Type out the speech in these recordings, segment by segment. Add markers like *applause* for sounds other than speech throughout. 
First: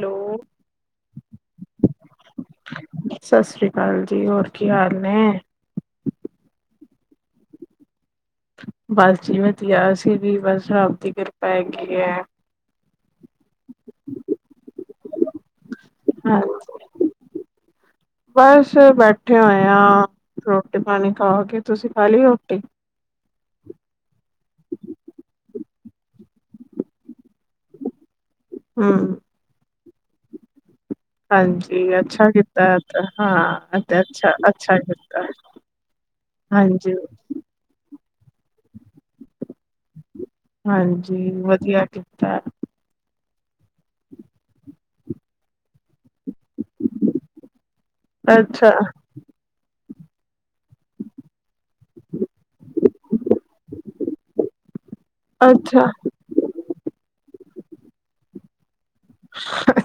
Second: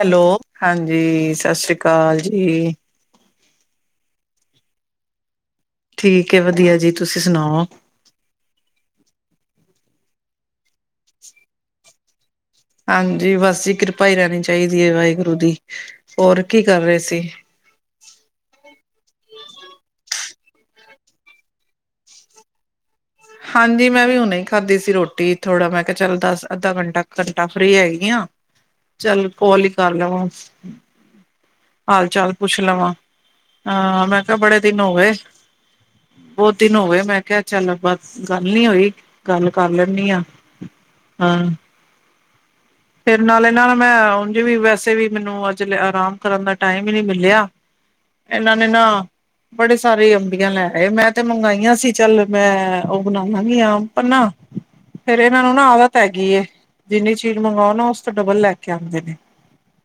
Hello, ਹਾਂਜੀ, ਸਤਿ ਸ਼੍ਰੀ ਅਕਾਲ ਜੀ। ਸਤਿ ਸ਼੍ਰੀ ਅਕਾਲ ਜੀ, ਹੋਰ ਕੀ ਹਾਲ ਨੇ? ਠੀਕ ਏ ਵਧੀਆ ਜੀ, ਤੁਸੀਂ ਸੁਣਾਓ? ਬਸ ਜੀ ਵਧੀਆ, ਅਸੀ ਵੀ ਬਸ ਰਬ ਦੀ ਕਿਰਪਾ ਹੈਗੀ ਐ। ਹਾਂਜੀ, ਬਸ ਜੀ ਕਿਰਪਾ ਈ ਰਹਿਣੀ ਚਾਈਦੀ ਏ ਵਾਹਿਗੁਰੂ ਦੀ, ਹਾਂ, 'ਹੋਰ ਕੀ ਕਰ ਰਹੇ ਸੀ? ਬਸ, ਬੈਠੇ ਹੋਏ ਆਂ। ਰੋਟੀ-ਪਾਣੀ ਖਾਕੇ, ਤੁਸੀਂ ਖਾਲੀ ਰੋਟੀ? ਹਾਂਜੀ, ਮੈਂ ਵੀ ਹੁਣੇ ਉ ਖਾਧੀ ਸੀ ਰ੍ਹੋਟੀ, ਥੋੜ੍ਹਾ ਮੈਂ ਕਿਹਾ ਚੱਲ ਦਸ, ਅੱਧਾ ਘੰਟਾ, ਘੰਟਾ ਫ੍ਰੀ ਹੈਗੀ ਆ। ਹਮ ਚੱਲ ਕੌਲ ਈ ਕਰ ਲਵਾ। ਹਾਂਜੀ ਅੱਛਾ ਹਾਲ-ਚਾਲ ਪੁੱਛ ਕੀਤਾ ਹੈ ਲਵਾਂ, ਤਾਂ। ਤੇ ਹਾਂ ਮੈਂ ਅੱਛਾ ਕਿਹਾ ਬੜੇ ਅੱਛਾ ਦਿਨ ਹੋ ਗਏ। ਕੀਤਾ ਬਹੁਤ ਦਿਨ ਹਾਂਜੀ ਹੋਗੇ, ਮੈਂ ਕਿਹਾ ਚੱਲ ਬਸ ਗੱਲ ਨੀ ਹੋਈ, ਗੱਲ ਕਰ ਲੈਂਨੀ ਆ। ਹਾਂਜੀ, ਵਧੀਆ ਕੀਤਾ। ਫਿਰ ਨਾਲੇ ਇਹਨਾਂ ਨਾਲ ਮੈਂ, ਉਂਜ ਵੀ ਵੈਸੇ ਵੀ ਮੈਨੂੰ ਜ ਆਰਾਮ ਕਰਨ ਦਾ ਟਾਈਮ ਈ ਨੀ ਮਿਲਿਆ, ਇਹਨਾਂ ਨੇ ਅੱਛਾ ਨਾ ਬੜੇ ਸਾਰੇ ਅੰਬੀਆਂ ਲੈ ਹਾਏ, ਮੈਂ ਤੇ ਮੰਗਾਈਆਂ ਸੀ ਚੱਲ, ਮੈਂ ਉਹ ਬਣਾਵਾਂਗੀ ਆਮ ਪੰਨਾ। ਫੇਰ ਇਹਨਾਂ ਨੂੰ ਨਾ ਅੱਛਾ ਆਦਤ ਹੈਗੀ ਏ, ਜਿੰਨੀ ਚੀਜ਼ ਮੰਗਾਓ ਨਾ, ਉਸ ਤੋਂ ਡਬਲ ਲੈਕੇ ਆਂਦੇ ਨੇ।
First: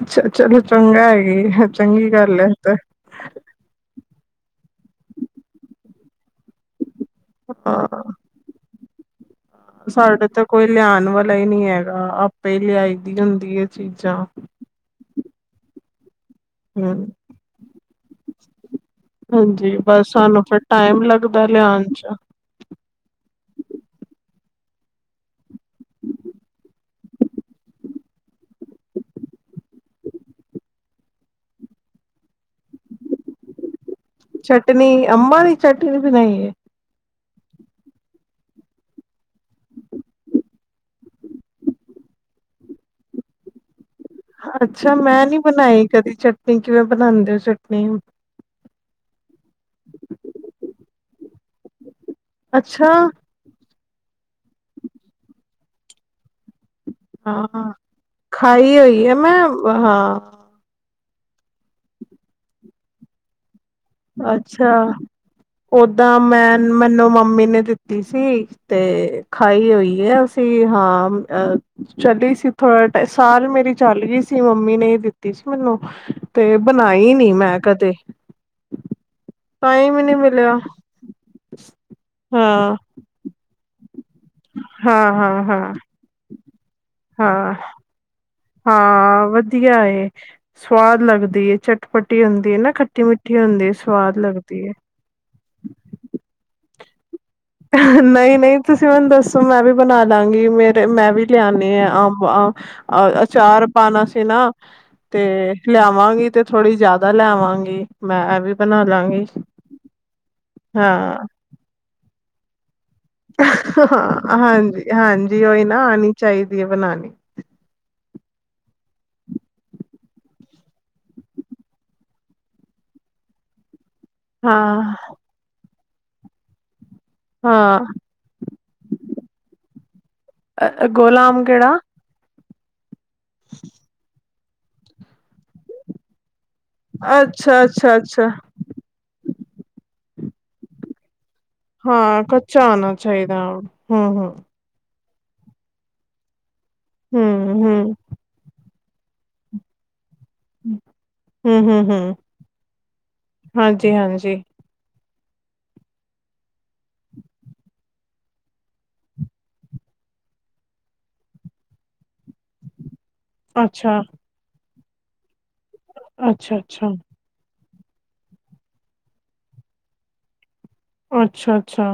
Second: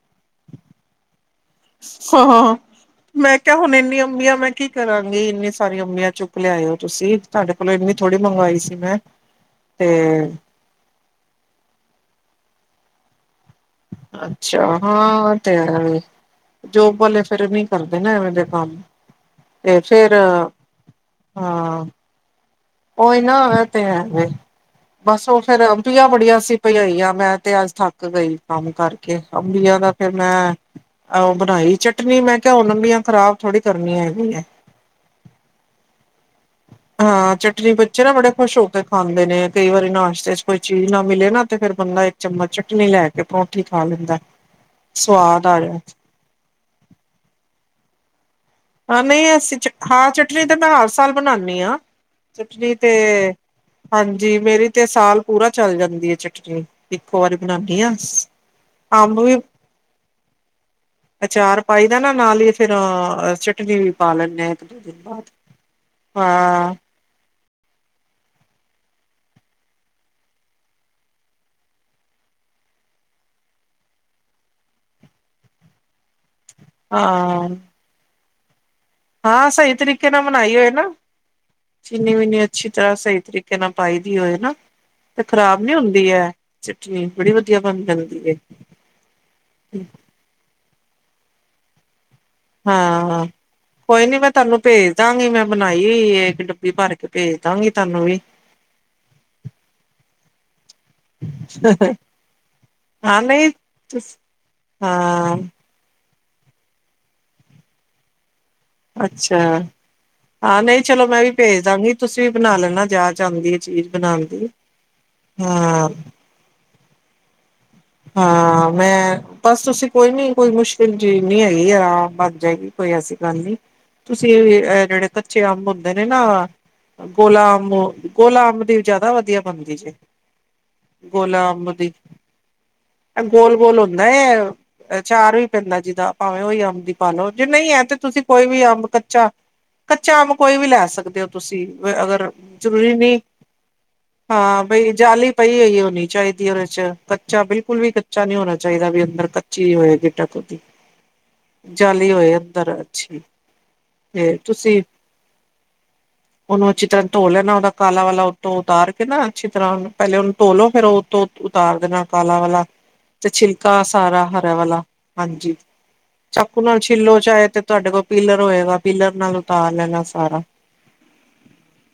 ਅੱਛਾ, ਚਲੋ ਚੰਗਾ ਹੈਗੀ। ਚੰਗੀ ਹਾਂ ਗੱਲ ਹੈ ਹਾਂ ਤੇ ਮੈਂ ਕਿਹਾ ਹੁਣ ਇੰਨੀ ਅੰਬੀਆਂ ਮੈਂ ਕੀ ਕਰਾਂਗੀ, ਇੰਨੀ ਸਾਰੀਆਂ ਅੰਬੀਆਂ ਚੁੱਕ ਲਿਆਇਓ ਤੁਸੀ। ਤੁਹਾਡੇ ਕੋਲੋਂ ਇੰਨੀ ਹਾਂ ਥੋੜ੍ਹੀ ਮੰਗਵਾਈ ਸੀ, ਮੈਂ। ਤੇ ਸਾਡੇ ਤੇ ਕੋਈ ਲਿਆਣ ਵਾਲਾ ਈ ਨਹੀਂ ਹੈਗਾ, ਆਪੇ ਈ ਲਿਆਈ ਦੀ ਹੁੰਦੀ ਏ। ਅੱਛਾ, ਹਾਂ ਤੇ ਹੈਵੇ। ਜੋਬ ਹਮ ਵਾਲੇ ਫਿਰ ਨਹੀਂ ਕਰਦੇ ਨਾ, ਐਵੇਂ ਦੇ ਕੰਮ। ਹਾਂਜੀ, ਤੇ ਬਸ ਫੇਰ ਸਾਨੂੰ ਫਿਰ ਟਾਈਮ ਲੱਗਦਾ ਲਿਆਨ'ਚ। ਓਈ ਨਾ, ਓ ਤੇ ਹੈਵੇ। ਬਸ ਉਹ ਫਿਰ ਅੰਬੀਆਂ ਬੜੀਆਂ ਸੀ ਪਈਆਂ ਹੋਈਆ, ਮੈਂ ਤੇ ਅੱਜ ਥੱਕ ਗਈ ਕੰਮ ਕਰਕੇ ਅੰਬੀਆਂ ਦਾ ਫਿਰ ਮੈਂ, ਉਹ ਬਣਾਈ ਚਟਨੀ, ਮੈਂ ਕਿਹਾ ਹੁਨ ਅੰਬੀਆਂ ਖ਼ਰਾਬ ਥੋੜੀ ਕਰਨੀ ਹੈਗੀ ਏ। ਚਟਨੀ, ਅੰਬਾਂ ਦੀ ਚਟਨੀ ਤੇ ਨਹੀਂ। ਹਾਂ, ਚਟਨੀ ਬੱਚੇ ਨਾ ਬੜੇ ਖੁਸ਼ ਹੋਕੇ ਖਾਂਦੇ ਨੇ, ਕਈ ਵਾਰੀ ਨਾਸ਼ਤੇ'ਚ ਕੋਈ ਚੀਜ਼ ਨਾ ਮਿਲੇ ਨਾ ਤੇ ਫਿਰ ਬੰਦਾ, ਇੱਕ ਚਮਚ ਚਟਨੀ ਲੈਕੇ ਪਰੌਠੀ ਖਾ ਲੀਂਦਾ। ਅੱਛਾ, ਮੈਂ ਨੀ ਬਨਾਈ ਕਦੀ ਚਟਨੀ, ਕਿਵੇਂ ਬਣਾਂਦੇ ਓ ਚਟਨੀ? ਹਾਂ, ਨਹੀਂ ਅਸੀਂ ਹਾਂ ਚਟਨੀ ਤੇ ਮੈਂ ਹਰ ਸਾਲ ਬਣਾਂਨੀ ਆ, ਚਟਨੀ ਅੱਛਾ ਤੇ ਹਾਂਜੀ, ਮੇਰੀ ਤੇ ਸਾਲ ਪੂਰਾ ਚੱਲ ਜਾਂਦੀ ਏ, ਚਟਨੀ। ਇੱਕੋ ਵਾਰੀ ਹਾਂ ਬਣਾਂਨੀ ਆ, ਖਾਈ ਹੋਈ ਹੈ ਅੰਬ ਵੀ ਮੈਂ ਹਾਂ ਅਚਾਰ ਪਾਈਦਾ ਨਾ ਨਾਲ ਈ ਫਿਰ, ਚਟਨੀ ਪਾ ਲੈਂਦੇ ਆ ਇੱਕ ਅੱਛਾ, ਦੋ ਦਿਨ ਬਾਅਦ। ਓਦਾਂ ਮੈਂ ਹਾਂ, ਮੈਨੂੰ ਮੰਮੀ ਨੇ ਦਿੱ ਸੀ, ਤੇ ਖਾਈ ਹੋਈਏ ਅਸੀ ਹਾਂ, ਅ ਚਲੀ ਸੀ ਥੋੜਾ ਸਾਲ ਮੇਰੀ ਚੱਲ ਗਈ ਸੀ ਮੰਮੀ ਨੇ ਈ ਦਿੱਤੀ ਸੀ ਮੇਨੂੰ, ਤੇ ਬਨਾਈ ਨੀ, ਹਾਂ, ਮੈਂ ਕਦੇ। ਹਾਂ, ਸਹੀ ਟਾਈਮ ਹੀ ਤਰੀਕੇ ਨੀ ਨਾਲ ਮਨਾਈ ਮਿਲਿਆ ਹੋਏ ਨਾ, ਚੀਨੀ-ਵੀਨੀ ਅੱਛੀ ਹਾਂ ਤਰ੍ਹਾਂ ਸਹੀ ਤਰੀਕੇ ਨਾ ਪਾਈ ਦੀ ਹੋਏ ਨਾ, ਹਾਂ ਤੇ ਹਾਂ ਹਾਂ ਖ਼ਰਾਬ ਨੀ ਹੁੰਦੀ ਹੈ ਚਟਨੀ, ਬੜੀ ਹਾਂ ਵਧੀਆ ਬਣ ਜਾਂਦੀ ਏ। ਹਾਂ ਵਧੀਆ ਏ, ਸਵਾਦ ਲੱਗਦੀ ਏ ਚਟਪਟੀ ਨਾ, ਹਾਂ। ਖੱਟੀ-ਮਿੱਠੀ ਹੁੰਦੀ ਏ, ਕੋਈ ਨੀ ਸਵਾਦ ਮੈਂ ਤੁਹਾਨੂੰ ਲੱਗਦੀ ਏ। ਭੇਜ ਦਾਂਗੀ ਮੈਂ ਬਣਾਈ, ਇੱਕ ਡੱਬੀ ਭਰਕੇ ਭੇਜ ਦਾਂਗੀ ਤਹਾਨੂੰ ਵੀ। ਨਹੀਂ ਨਹੀਂ ਤੁਸੀਂ ਮੈਨੂੰ ਦੱਸੋ ਮੈਂ ਵੀ ਬਣਾ ਲਾਂਗੀ ਮੇ। ਤੇ ਮੈਂ ਵੀ ਲਿਆਣੇ ਨੇ ਆ ਅੰਬ - ਅੰਬ ਹਾਂ ਨਹੀਂ ਅਚਾਰ ਪਾਣਾ ਤੁਸ ਸੀ ਨਾ ਹਾਂ ਤੇ। ਲਿਆਵਾਂਗੀ ਤੇ ਥੋੜੀ ਜਿ਼ਆਦਾ ਲੇਆਵਾਂਗ। ਮੈਂ ਏਹ ਵੀ ਬਣਾ ਲਾਂਗੀ ਅੱਛਾ। ਹਾਂ। ਭੇਜਦਾਗੀ ਤੁਸੀਂ ਵੀ ਬਣਾ ਲੈਣਾ ਜਾ ਕੇ। ਹਾਂਜੀ - ਹਾਂਜੀ ਉਹੀ ਨਾ, ਹਾਂ। ਆਨੀ ਚਾਹੀਦੀ ਹੈ ਬਨਾਨੀ। ਹਾਂ ਮੈਂ ਬਸ ਤੁਸੀਂ ਕੋਈ ਨੀ ਕੋਈ ਮੁਸ਼ਕਿਲ ਚੀਜ਼ ਨਹੀਂ ਹੈਗੀ, ਆਰਾਮ ਨਾਲ ਬਣ ਜਾਏਗੀ ਕੋਈ ਐਸੀ ਗੱਲ ਨਹੀਂ। ਤੁਸੀਂ ਏ ਹਾਂ ਜਿਹੜੇ ਕੱਚੇ ਅੰਬ ਹੁੰਦੇ ਨੇ ਨਾ ਗੋਲਾ ਅੰਬ। ਹਾਂ ਤ ਗੋਲਾ ਅੰਬ ਦੀ, ਜ਼ਿਆਦਾ ਵਧੀਆ ਬਣਦੀ ਜੇ ਗੋਲਾ ਅੰਬ ਦੀ। ਏ ਗੋਲ ਗੋਲ ਹੁੰਦਾ ਹੈ, ਅਚਾਰ ਵੀ ਪੈਂਦਾ ਜਿਦਾ ਭਾਵੇਂ ਉਹਈ ਆ। ਪਾ ਲਓ ਜੇ ਅੱਛਾ ਨਹੀਂ ਹੈ ਤੇ, ਅੱਛਾ ਤੁਸੀਂ ਅੱਛਾ ਕੋਈ ਵੀ ਅੰਬ ਕੱਚਾ - ਕੱਚਾ ਅੰਬ ਕੋਈ ਵੀ ਲੈ ਸਕਦੇ ਹੋ। ਤੁਸੀਂ ਹਾਂ ਅਗਰ ਕੱਚਾ ਜ਼ਰੂਰੀ ਆਣਾ ਨੀ ਚਾਹੀਦਾ ਹੂੰ-ਹੂੰ, ਹਾਂ ਬਈ ਜਾਲੀ। ਪਈ ਹੋਈ ਹੋਣੀ ਚਾਹੀਦੀ ਉਹਦੇ ਚ, ਕੱਚਾ ਬਿਲਕੁਲ ਵੀ ਹੂੰ-ਹੂੰ, ਕੱਚਾ। ਕੱਚਾ ਨੀ ਹੋਣਾ ਚਾਹੀਦਾ ਵੀ ਅੰਦਰ ਕੱਚੀ ਹੋਏਗੀ ਗੀਟੱਕ। ਜਾਲੀ ਹੂੰ-ਹੂੰ-ਹੂੰ ਹੋਏ ਅੰਦਰ ਅੱਛੀ, ਹਾਂਜੀ-ਹਾਂਜੀ ਤੇ ਤੁਸੀਂ। *unintelligible* ਉਹਨੂੰ ਅੱਛੀ ਤਰਾਂ ਧੋ ਲੈਣਾ ਉਹਦਾ ਕਾਲਾ ਵਾਲਾ ਉੱਤੋ ਉਤਾਰ ਕੇ ਨਾ ਅੱਛੀ ਤਰਾਂ ਪਹਿਲੇ ਉਹਨੂੰ ਧੋਲੋ ਫਿਰ ਉਹ। ਧੋ ਕੇ ਉਤਾਰ। ਉਹਦੇ ਨਾਲ ਕਾਲਾ ਵਾਲਾ ਤੇ ਛਿਲਕਾ ਅੱਛਾ, ਸਾਰਾ ਹਰ ਵਾਲਾ ਹਾਂਜੀ। ਚਾਕੂ ਨਾਲ ਅੱਛਾ-ਅੱਛਾ, ਛਿੱਲੋ ਚਾਹੇ ਤੇ ਤੁਹਾਡੇ ਕੋਲ ਪੀਲਰ ਹੋਏਗਾ ਪੀਲਰ ਨਾਲ ਉਤਾਰ ਲੈਣਾ ਸਾਰਾ। ਅੱਛਾ - ਅੱਛਾ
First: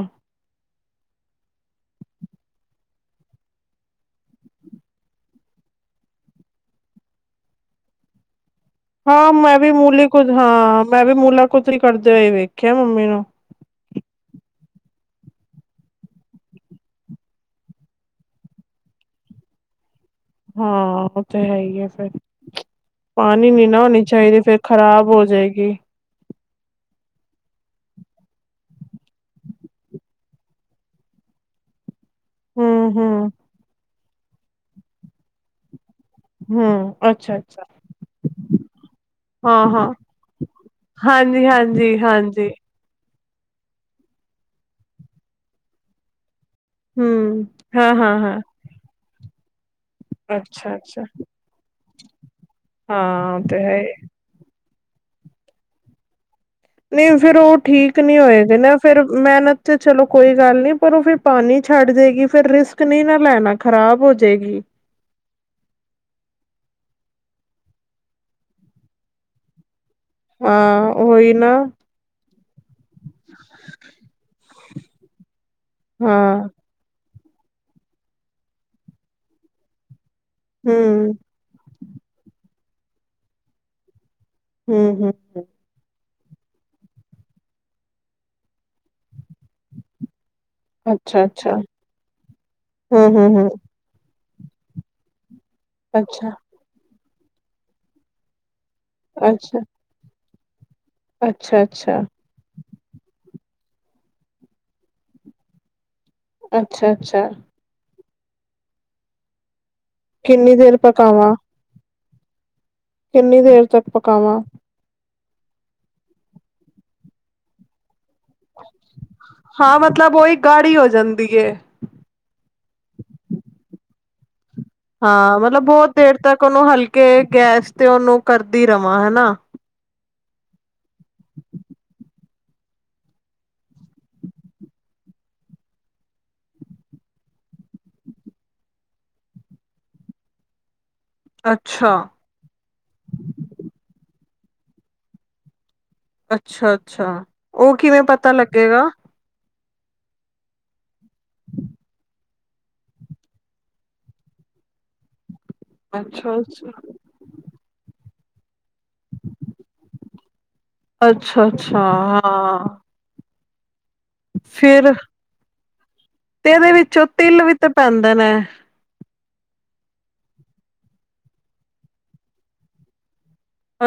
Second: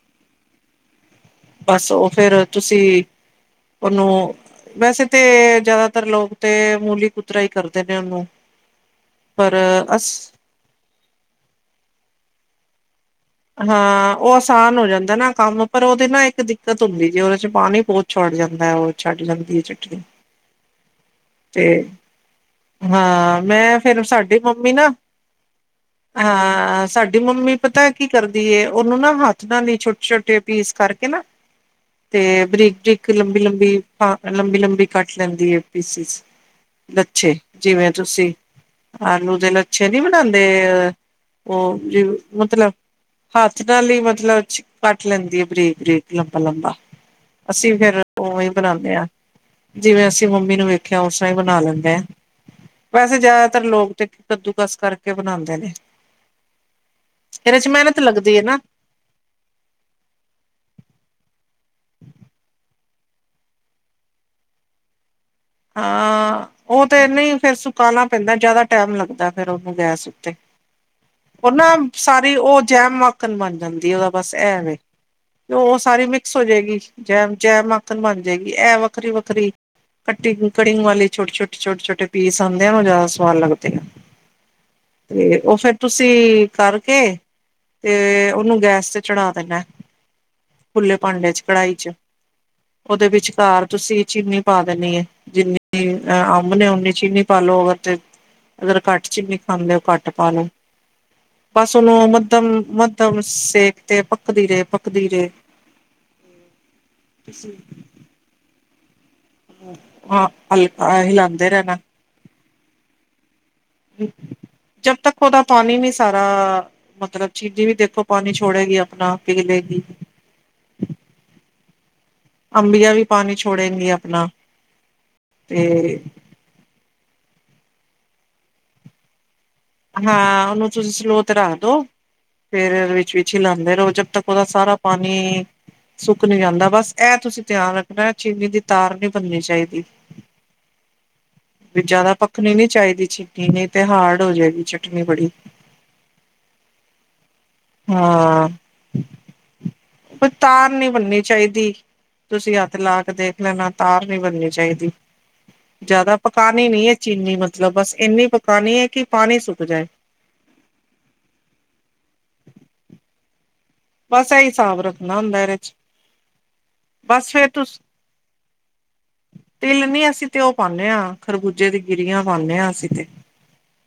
ਬਸ ਉਹ ਫਿਰ ਤੁਸੀਂ ਉਹਨੂੰ। ਵੈਸੇ ਤੇ ਜ਼ਿਆਦਾਤਰ ਲੋਕ ਤੇ, ਮੂਲੀ ਕੁੂਤਰਾ ਹੀ ਕਰਦੇ ਨੇ ਉਹਨੂੰ। ਹਾਂ ਪਰ ਮੈਂ ਵੀ ਅਸ ਮੂਲੀ ਕੁਤ ਹਾਂ, ਮੈਂ ਵੀ ਮੂਲਾ ਕੁਤਰਾ ਕਰਦੇ ਹੋਏ ਵੇਖਿਆ ਮੰਮੀ ਨੂੰ। ਹਾਂ ਉਹ ਆਸਾਨ ਹੋ ਜਾਂਦਾ ਨਾ, ਕੰਮ ਪਰ ਉਹਦੇ ਨਾ ਇੱਕ ਦਿੱਕਤ ਹੁੰਦੀ ਜੇ ਉਹਦੇ ਚ ਪਾਣੀ ਬਹੁਤ। ਛੱਡ ਜਾਂਦਾ ਉਹ ਛੱਡ ਜਾਂਦੀ ਹੈ ਚਟਨੀ। ਹਾਂ ਉਹ ਤਾਂ ਹੈ ਤੇ ਹੀ ਹ ਫਿਰ। ਹਾਂ ਪਾਣੀ ਨੀ ਮੈਂ ਨਾ ਫੇਰ ਹੋਣੀ ਸਾਡੀ ਚਾਹੀਦੀ, ਫਿਰ ਮੰਮੀ ਨਾ ਖ਼ਰਾਬ ਹੋ ਜਾਏਗੀ। ਹਾਂ ਆ ਸਾਡੀ ਮੰਮੀ ਪਤਾ। ਕੀ ਕਰਦੀ ਉਹਨੂੰ ਨਾ, ਹੱਥ ਨਾਲ ਇ ਛੋਟੇ- ਛੋਟੇ ਪੀਸ ਕਰਕੇ ਨਾ। ਤੇ ਬਰੀਕ -ਬਰੀਕ ਹੂੰ-ਹੂੰ, ਲੰਬੀ - ਲੰਬੀ, ਲੰਬੀ - ਲੰਬੀ ਕੱਟ ਲੈਂਦੀ ਹੈ ਪੀਸਿਸ। ਹੂੰ ਲੱਛੇ ਅੱਛਾ-ਅੱਛਾ ਜਿਵੇਂ ਤੁਸੀਂ। ਆਲੂ ਦੇ ਹਾਂ-ਹਾਂ ਲੱਛੇ ਨੀ ਬਣਾਉਦੇ, ਉਹ ਹਾਂਜੀ-ਹਾਂਜੀ, ਜ ਹਾਂਜੀ ਮਤਲਬ। ਹੱਥ ਨਾਲ ਹੀ ਮਤਲਬ ਕੱਟ ਲੈਂਦੀ ਆ, ਬਰੀਕ- ਬਰੀਕ ਲੰਬਾ - ਲੰਬਾ। ਹੰਮ, ਹਾਂ ਹਾਂ ਹਾਂ। ਬਣਾਦੇ ਆ ਜਿਵੇਂ ਅਸੀਂ ਮੰਮੀ ਨੂੰ ਅੱਛਾ ਵੇਖਿਆ, ਅੱਛਾ ਉਸ ਰਾ ਹੀ ਬਣਾ ਲੈਦੇ ਆ। ਵੈਸੇ ਹਾਂ ਉਹ ਜ਼ਿਆਦਾਤਰ ਹੈ ਲੋਕ ਤੇ, ਕੱਦੂਕਸ ਕਰਕੇ ਬਣਾਦੇ ਨੇ। ਨਹੀਂ ਫੇਰ ਉਹ ਇਹਦੇ ਚ ਠੀਕ ਨੀ, ਠੀਕ ਮਿਹਨਤ ਨੀ ਲੱਗਦੀ ਹੈ ਹੋਏਦੇ ਨਾ। ਫਿਰ ਮਿਹਨਤ ਚਲੋ ਕੋਈ ਗੱਲ ਨੀ, ਪਰ ਉਹ ਫਿਰ ਪਾਣੀ ਛੱਡ ਜੇ ਗੀ ਫਿਰ ਰਿਸਕ ਨੀ ਨ ਲੈਣਾ। ਖ਼ਰਾਬ ਹੋ ਜਾਏਗੀ। ਹਾਂ ਉਹ ਤੇ ਨੀ ਫਿਰ ਸੁਕਾਣਾ ਪੈਂਦਾ, ਜਿਆਦਾ ਟੈਮ ਲੱਗਦਾ ਫਿਰ ਉਹਨੂੰ ਗੈਸ ਉੱਤੇ। ਹਾਂ ਹੋਈ ਨਾ। ਸਾਰੀ ਉਹ ਜੈਮ ਅਕ। ਮੱਖਣ ਬਣ ਜਾਂਦੀ ਉਹਦਾ ਬਸ ਐ ਵੇ, ਉਹ ਸਾਰੀ ਮਿਕਸ ਹਾਂ ਹੋ ਜਾਏਗੀ। ਜੈਮ, ਜੈਮ ਮਾਖਣ ਬਣ ਜੇਗੀ ਐ ਵੱਖਰੀ-ਵੱਖਰੀ ਕੱਟਿੰਗ ਕੜਿੰਗ ਵਾਲੀ ਹਮ ਛੋਟੇ-ਛੋਟੇ-ਛੋਟੇ-ਛੋਟੇ ਪੀਸ ਆਂਦੇ ਆ ਜਿਆਦਾ ਸਵਾਦ ਲੱਗਦੇ ਆ ਹਮ ਹਮ 'ਤੇ ਓ ਫੇਰ ਤੁਸੀਂ ਕਰਕੇ 'ਤੇ ਉਨੂੰ ਗੈਸ ਤੇ ਚੜਾ ਦੇਨੈ। ਖੁੱਲੇ ਅੱਛਾ ਭਾਂਡੇ 'ਚ ਅੱਛਾ ਕੜਾਹੀ 'ਚ ਉਦੇ ਹਮ ਹਮ ਹਮ ਵਿਚਕਾਰ ਤੁਸੀਂ ਚੀਨੀ ਪਾ ਦੇਣੀ ਏ ਜਿੰਨੀ ਅੱਛਾ ਅਹ ਅੰਬ ਨੇ ਉਨੀ ਚੀਨੀ ਪਾਲੋ ਅਗਰ 'ਤੇ ਅਗਰ ਘੱਟ ਚੀਨੀ ਅੱਛਾ ਖਾਂਦੇ ਓ ਘੱਟ ਪਾਲੋ। ਅੱਛਾ ਬਸ ਉਨੂੰ ਅੱਛਾ ਮੱਧਮ-ਮੱਧਮ ਸੇਕ 'ਤੇ ਪੱਕਦੀ ਰੇ ਪੱਕਦੀ ਰੇ। ਅੱਛਾ-ਅੱਛਾ। ਹਾਂ ਕਿੰਨੀ ਦੇਰ ਹਲਕਾ ਪਕਾਵਾਂ ਹਿਲਾਦੇ ਰਹਿਣਾ। ਕਿੰਨੀ ਦੇਰ ਤੱਕ ਪਕਾਵਾਂ? ਜਬ ਤੱਕ ਉਦਾ ਪਾਨੀ ਨੀ ਸਾਰਾ ਮਤਲਬ ਚੀਨੀ ਵੀ ਦੇਖੋ ਪਾਣੀ ਛੋੜੇਗੀ ਆਪਣਾ ਹਾਂ ਪਿਗਲੇਗੀ। ਮਤਲਬ ਉਹੀ ਗਾੜੀ ਹੋ ਜਾਂਦੀ ਏ ਅੰਬੀਆਂ ਵੀ ਪਾਣੀ ਛੋੜੇਗੀ ਆਪਣਾ। ਹਾਂ ਮਤਲਬ ਬਹੁਤ ਤੇ ਦੇਰ ਤੱਕ ਉਨੂੰ ਹਲਕੇ ਗੈਸ 'ਤੇ ਉਨੂੰ ਕਰਦੀ ਰਵਾਂ ਹਨਾ। ਹਾਂ ਉਨੂੰ ਤੁਸੀਂ ਸਲੋ 'ਤੇ ਰੱਖ ਦੋ ਫੇਰ ਵਿੱਚ-ਵਿੱਚ ਹਿਲਾਦੇ ਰਹੋ ਜਦ ਤੱਕ ਉਦਾ ਸਾਰਾ ਪਾਨੀ ਸੁੱਕ ਨੀ ਜਾਂਦਾ ਬਸ ਐ ਤੁਸੀਂ ਧਿਆਨ ਰੱਖਣਾ ਚੀਨੀ ਦੀ ਤਾਰ ਨੀ ਬਣਨੀ ਚਾਈਦੀ। ਵੀ ਅੱਛਾ ਜਿਆਦਾ ਪੱਕਣੀ ਨੀ ਚਾਈਦੀ ਚੀਨੀ ਨਈ 'ਤੇ ਹਾਰਡ ਹੋਜੇਗੀ। ਚਟਨੀ ਬੜੀ। ਅੱਛਾ-ਅੱਛਾ ਓ ਕਿਵੇਂ ਪਤਾ ਹਾਂ ਲੱਗੇਗਾ? ਕੋਈ ਤਾਰ ਨੀ ਬਣਨੀ ਚਾਈਦੀ। ਤੁਸੀਂ ਹੱਥ ਲਾ ਕੇ ਦੇਖ ਲੈਣਾ ਤਾਰ ਨੀ ਬਣਨੀ ਚਾਈਦੀ। ਜਿਆਦਾ ਪਕਾਨੀ ਅੱਛਾ-ਅੱਛਾ। ਨੀ ਏ ਚੀਨੀ ਮਤਲਬ ਬਸ ਇੰਨੀ ਪਕਾਨੀ ਏ ਕਿ ਪਾਣੀ ਸੁੱਕ ਜਾਏ। ਅੱਛਾ-ਅੱਛਾ ਹਾਂ। ਹਾਂ। ਬਸ ਏ ਈ ਹਿਸਾਬ ਫਿਰ ਰੱਖਣਾ ਹੁੰਦਾ ਏਰੇ 'ਚ। 'ਤੇ ਏਦੇ ਵਿੱਚੋਂ ਬਸ ਤਿਲ ਫੇਰ ਵੀ 'ਤੇ ਤੁਸ ਪੈਂਦੇ ਨੇ। ਤਿਲ ਨੀ ਅਸੀਂ 'ਤੇ ਓ ਪਾਨੇਆਂ ਖਰਬੂਜੇ ਦੀ ਗਿਰੀਆਂ ਪਾਨੇ ਆ ਅਸੀਂ 'ਤੇ।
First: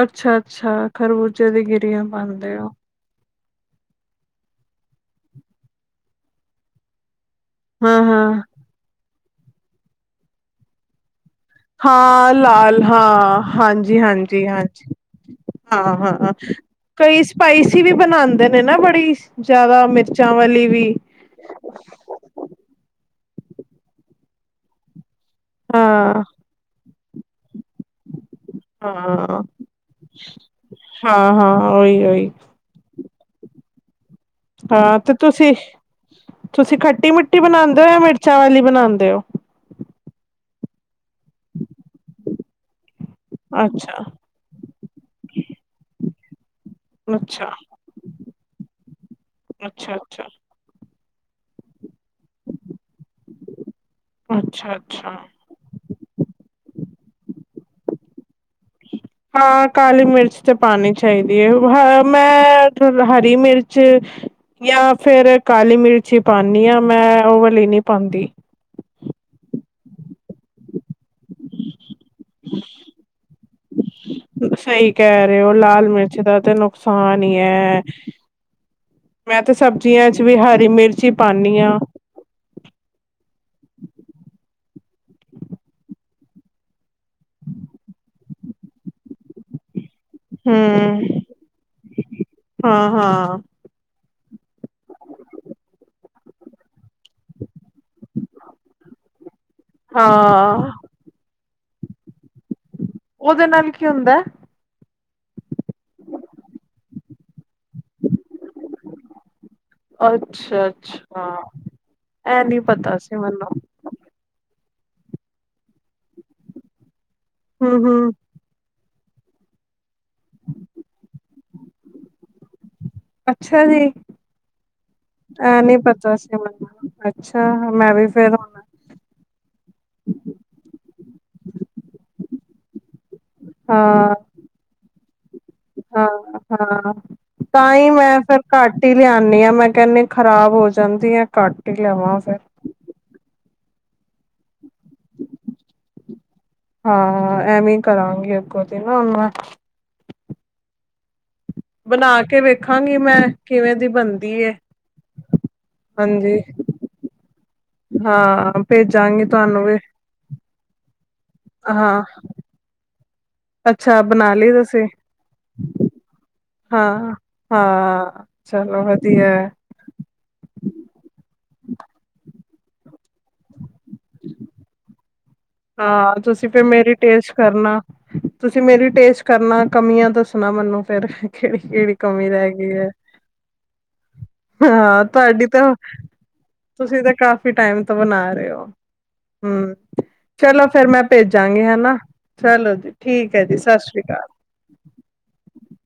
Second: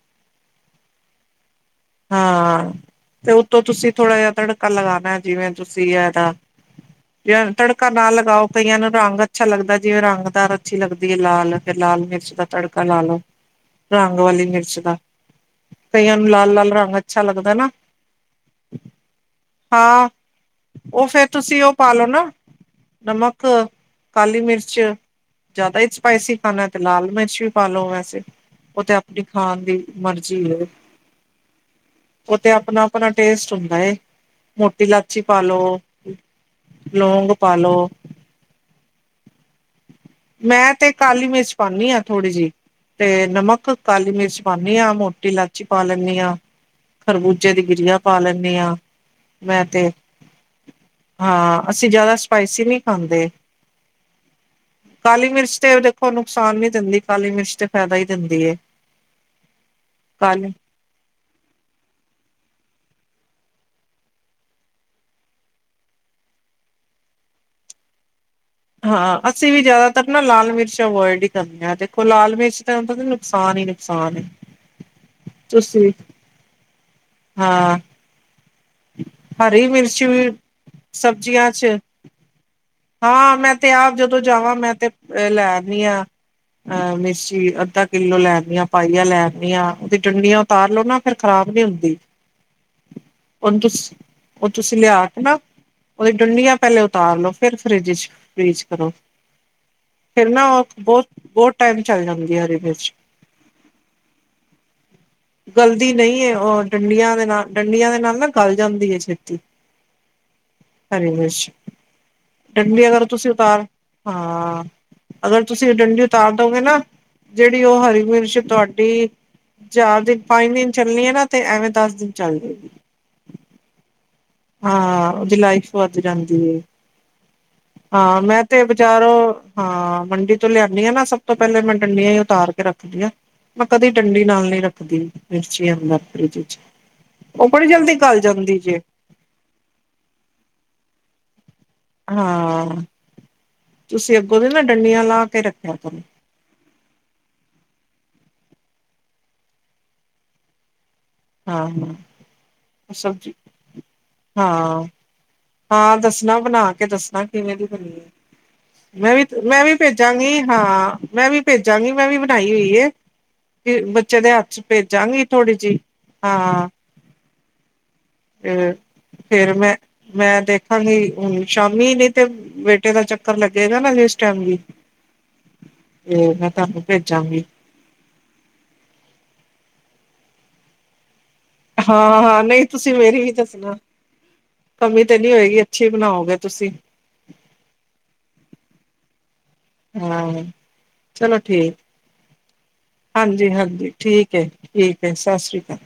ਅੱਛਾ-ਅੱਛਾ ਖਰਬੂਜੇ ਦੀ ਗਿਰ ਹਾਂ 'ਤੇ ਉੱਤੋਂ ਤੁਸੀਂ ਥੋੜਾ ਜਾ ਤੜਕਾ ਲਗਾਣਾ ਏ ਜਿਵੇਂ ਤੁਸੀਂ ਐਦਾ ਯਾਰ ਤੜਕਾ ਨਾ ਹਾਂ-ਹਾਂ, ਹਾਂ ਲਗਾਓ ਕਈਆਂ ਨੂੰ ਰੰਗ ਅੱਛਾ ਲੱਗਦਾ ਜਿਵੇਂ ਰੰਗਦਾਰ ਅੱਛੀ ਲੱਗਦੀਏ ਲਾਲ। ਫਿਰ ਲਾਲ ਮਿਰਚ ਹਾਂ ਦਾ ਲਾਲ ਤੜਕਾ ਲਾ ਲਓ ਹਾਂ ਰੰਗ ਵਾਲੀ ਮਿਰਚ ਹਾਂਜੀ-ਹਾਂਜੀ-ਹਾਂਜੀ। ਦਾ ਕਈਆਂ ਨੂੰ ਹਾਂ-ਹਾਂ। ਲਾਲ ਲਾਲ ਰੰਗ ਅੱਛਾ ਕਈ ਲੱਗਦਾ ਨਾ ਸਪਾਈਸੀ ਵੀ ਬਣਾਦੇ ਨੇ ਨਾ ਬੜੀ ਜਿਆਦਾ ਹਾਂ ਮਿਰਚਾਂ ਵਾਲੀ ਵੀ। ਉਹ ਫੇਰ ਤੁਸੀਂ ਓ ਪਾਲੋ ਨਾ ਨਮਕ, ਕਾਲੀ ਮਿਰਚ। ਜਿਆਦਾ ਈ ਹਾਂ। ਸਪਾਈਸੀ ਖਾਨਾ ਏ 'ਤੇ ਲਾਲ ਮਿਰਚ ਵੀ ਪਾਲੋ ਵੈਸੇ। ਓ 'ਤੇ ਆਪਣੀ ਹਾਂ, ਖਾਣ ਦੀ ਮਰਜ਼ੀਏ। ਹਾਂ-ਹਾਂ, ਉਈ-ਉਈ। ' ਤੇ ਆਪਣਾ-ਆਪਣਾ ਟੇਸਟ ਹੁੰਦਾ ਏ ਮੋਟੀ ਹਾਂ ਤੇ ਲਾਚੀ ਤੁਸੀਂ ਪਾਲੋ। ਤੁਸੀਂ ਖੱਟੀ-ਮਿੱਟੀ ਬਣਾਦੇ ਓ ਜਾਂ ਮਿਰਚਾਂ ਵਾਲੀ ਬਣਾਦੇ ਓ? ਮੈਂ ਤੇ ਕਾਲੀ ਮਿਰਚ ਪਾਨੀਆ ਥੋੜੀ ਜੀ 'ਤੇ ਨਮਕ, ਅੱਛਾ, ਕਾਲੀ ਮਿਰਚ ਪਾਨੀਆਂ ਮੋਟੀ ਲੈਚੀ ਪਾ ਲੈਂਨੀ ਆ। ਅੱਛਾ, ਖਰਬੂਜੇ ਦੀ ਗਿਰੀਆ ਪਾ ਲੈਂਨੀ ਆ ਮੈਂ ਤੇ। ਅੱਛਾ, ਅੱਛਾ, ਹਾਂ ਅਸੀਂ ਜਿਆਦਾ ਸਪਾਈਸੀ ਨੀ ਖਾਂਦੇ, ਅੱਛਾ, ਅੱਛਾ। ਕਾਲੀ ਮਿਰਚ 'ਤੇ ਉਦੇ ਹੋਰ ਨੁਕਸਾਨ ਨੀ ਦਿੰਦੀ‌ ਕਾਲੀ ਮਿਰਚ 'ਤੇ ਫਾਇਦਾ ਈ ਦਿੰਦੀ ਏ। ਹਾਂ, ਕਾਲੀ ਮਿਰਚ ਤੇ ਪਾਨੀ 'ਚ ਚਾਹੀਦੀ ਏ, ਮੈਂ ਹਰੀ ਮਿਰਚ ਯਾ ਫੇਰ ਕਾਲੀ ਮਿਰਚੀ ਹੀ ਪਾਨੀ ਆ। ਮੈਂ ਓ ਵਾਲੀ ਨਹੀਂ ਪਾਂਦੀ। ਹਾਂ, ਅਸੀਂ ਵੀ ਜ਼ਿਆਦਾਤਰ ਨਾ ਲਾਲ ਮਿਰਚਾਂ ਅਵੋਇਡ ਹੀ ਕਰਦੇ ਆ 'ਦੇਖੋ ਲਾਲ ਮਿਰਚ ਤਾਂ ਉਹਦਾ ਨੁਕਸਾਨ ਹੀ, ਨੁਕਸਾਨ ਏ। ਸਹੀ ਕਹਿ ਰਹੇ ਓ, ਲਾਲ ਤੁਸੀਂ ਮਿਰਚ ਦਾ ਤੇ ਨੁਕਸਾਨ ਹੀ ਹਾਂ ਐ। ਮੈਂ ਤੇ ਹਰੀ ਮਿਰਚ ਸਬਜ਼ੀਆਂ ਚ ਵੀ ਹਰੀ ਮਿਰਚ ਹੀ ਸਬਜ਼ੀਆਂ ਪਾਨੀ 'ਚ ਆ, ਹਾਂ, ਮੈਂ ਤੇ ਆਪ ਜਦੋਂ ਜਾਵਾਂ ਮੈਂ ਤੇ ਲੈ ਆਉਣੀ ਆ ਮਿਰ ਚੀ ਅ ਅੱਧਾ ਕਿੱਲੋ ਲੈਣੀ ਆ, ਪਾਈਆ ਲੈ ਆਨੀ ਆ। ਉਹਦੀ ਡੰਡੀਆਂ ਉਤਾਰ ਲੋੋ ਨਾ, ਫ਼ਿਰ ਹੂੰ, ਖਰਾਬ ਨੀ ਹੁੰਦੀ। ਹਾਂ, ਹਾਂ। ਹੁਣ ਤੁਸ, ਉਹ ਤੁਸੀਂ ਲਿਆ ਕੇ ਨਾ, ਓਹਦੀਆਂ ਡੰਡੀਆਂ ਪਹਿਲੇ ਉਤਾਰ ਲੋ, ਫਿਰ ਫਰਿੱਜ ਚ ਫਰੀਜ਼ ਕਰੋ, ਫਿਰ ਨਾ ਉਹ ਹਾਂ, ਬਹੁਤ ਬਹੁਤ ਟਾਈਮ ਚੱਲ ਜਾਂਦੀਆਂ ਹਰੀ ਮਿਰਚ। ਉਹਦੇ ਨਾਲ ਕੀ ਹੁੰਦਾ? ਗਲਦੀ ਨਹੀਂ ਏ, ਉਹ ਡੰਡੀਆਂ ਦੇ ਨਾਲ, ਡੰਡੀਆਂ ਨਾਲ ਨਾ ਗੱਲ ਜਾਂਦੀ ਹੈ ਛੇਤੀ, ਅੱਛਾ, ਹਰੀ ਅੱਛਾ। ਮਿਰਚ। ਐ ਨੀ ਡੰਡੀ ਪਤਾ ਅਗਰ ਸੀ ਤੁਸੀਂ ਮੈਨੂੰ, ਉਤਾਰ ਹਾਂ, ਅਗਰ ਤੁਸੀਂ ਡੰਡੀ ਉਤਾਰ ਦੋਗੇ ਨਾ, ਜਿਹੜੀ ਹੂੰ, ਉਹ ਹਰੀ ਹੂੰ, ਮਿਰਚ ਤੁਹਾਡੀ ਚਾਰ ਦਿਨ-ਪੰਜ ਦਿਨ ਚੱਲਣੀ ਐ ਨਾ, ਤੇ ਐਵੇਂ ਦਸ ਦਿਨ ਚੱਲ ਜੇਗੀ। ਅੱਛਾ ਜੀ। ਹਾਂ ਉਹਦੀ ਇਹ ਲਾਈਫ ਨੀ ਵੱਧ ਪਤਾ ਸੀ ਜਾਂਦੀ ਏ, ਮੈਨੂੰ ਅੱਛਾ ਵੀ ਹਾਂ ਫੇਰ ਮੈਂ ਹੁਣ ਤੇ ਬਜ਼ਾਰੋਂ ਹਾਂ, ਮੰਡੀ ਤੋਂ ਲਿਆਣੀ ਆ ਨਾ, ਸਭ ਤੋਂ ਪਹਿਲੇ ਮੈਂ ਡੰਡੀਆਂ ਹੀ ਉਤਾਰ ਕੇ ਰੱਖਦੀ ਆ। ਮੈਂ ਹਾਂ ਕਦੀ ਡੰਡੀ ਨਾਲ ਨੀ ਰੱਖਦੀ। ਮਿਰਚੀ ਅੰਦਰ ਹਾਂ ਫਰਿੱਜ 'ਚ ਹਾਂ ਉਹ ਬੜੀ ਜਲਦੀ ਗਲ ਜਾਂਦੀ ਜੇ। ਲਿਆਣੀ ਆ ਮੈਂ ਕਹਿੰਨੀ ਖਰਾਬ ਹੋ ਜਾਂਦੀ ਐ। ਘਟ ਹੀ ਲੈ ਆਓ। ਹਾਂ, ਤੁਸੀਂ ਅੱਗੋਂ ਤੋਂ ਨਾ ਡੰਡੀਆਂ ਲਾ ਕੇ ਰੱਖਿਆ ਕਰੋ। ਹਾਂ ਐਵੇਂ ਹੀ ਕਰਾਂਗੀ, ਅੱਗੋਂ ਤੇ ਨਾ ਹੁਣ ਮੈਂ ਹਾਂ ਬਣਾ ਕੇ ਵੇਖਾਂਗੀ ਮੈਂ, ਸਬਜ਼ੀ ਕਿਵੇਂ ਦੀ ਬਣਦੀ ਏ? ਹਾਂ ਹਾਂ ਦੱਸਣਾ, ਹਾਂਜੀ ਬਣਾ ਕੇ ਦੱਸਣਾ, ਕਿਵੇਂ ਦੀ ਬਣੀ ਏ, ਹਾਂ ਮੈਂ ਵੀ ਭੇਜਾਂਗੀ ਮੈਂ ਤੁਹਾਨੂੰ ਵੀ ਭੇਜ ਭੇਜਾਂਗੀ ਹਾਂ, ਮੈ ਵੀ ਭੇਜਾਗੀ, ਹਾਂ ਮੈ ਵੀ ਬਣਾਈ ਹੋਈ ਐ। ਕਿ ਅੱਛਾ ਬੱਚੇ ਦੇ ਬਣਾ ਹੱਥ ਲਈ 'ਚ ਤੁਸੀਂ ਭੇਜਾਗੀ ਥੋੜ੍ਹੀ ਜਿਹੀ। ਹਾਂ- ਹਾਂ, ਹਾਂ ਚਲੋ ਵਧੀਆ ਐ। ਮੈ ਦੇਖਾਂਗੀ ਹੁਨ ਸ਼ਾਮੀ ਨੀ ਤੇ, ਤੇਰਾ ਚੱਕਰ ਲੱਗੇਗਾ ਨਾ, ਜਿਸ ਟਾਈਮ ਵੀ- ਹਾਂ ਤੇ ਤੁਸੀ ਮੈਂ ਫਿਰ ਤੁਹਾਨੂੰ ਮੇਰੀ ਟੇਸਟ ਭੇਜਾਂਗੀ ਕਰਨਾ। ਤੁਸੀ ਮੇਰੀ ਟੇਸਟ ਕਰਨਾ, ਕਮੀਆਂ ਦਸਣਾ ਮਨੂੰ ਫੇਰ। ਕਿਹੜੀ, ਕਿਹੜੀ ਹਾਂ ਕਮੀ ਹਾਂ ਰਹਿ ਨਹੀਂ ਗਈ ਹੈ। ਤੁਸੀਂ ਮੇਰੀ ਵੀ ਦੱਸਣਾ ਹਾਂ ਕਮੀ ਤੇ ਨਹੀਂ ਤੁਹਾਡੀ ਹੋਏਗੀ ਤਾਂ, ਅੱਛੀ ਬਣਾਓਗੇ ਤੁਸੀਂ ਤੁਸੀ ਤਾਂ ਕਾਫ਼ੀ ਟਾਈਮ ਤੋਂ ਬਣਾ ਰਹੇ ਹੋ। ਹਮ, ਹਾਂ ਚਲੋ ਫੇਰ ਮੈਂ ਚਲੋ ਭੇਜਾਗੀ ਠੀਕ ਹੈਨਾ, ਚਲੋ ਜੀ ਠੀਕ ਐ ਜੀ, ਸਤਿ ਹਾਂਜੀ-ਹਾਂਜੀ ਸ੍ਰੀ ਅਕਾਲ। ਠੀਕ ਹੈ, ਠੀਕ ਐ, ਸਤਿ ਸ਼੍ਰੀ ਅਕਾਲ।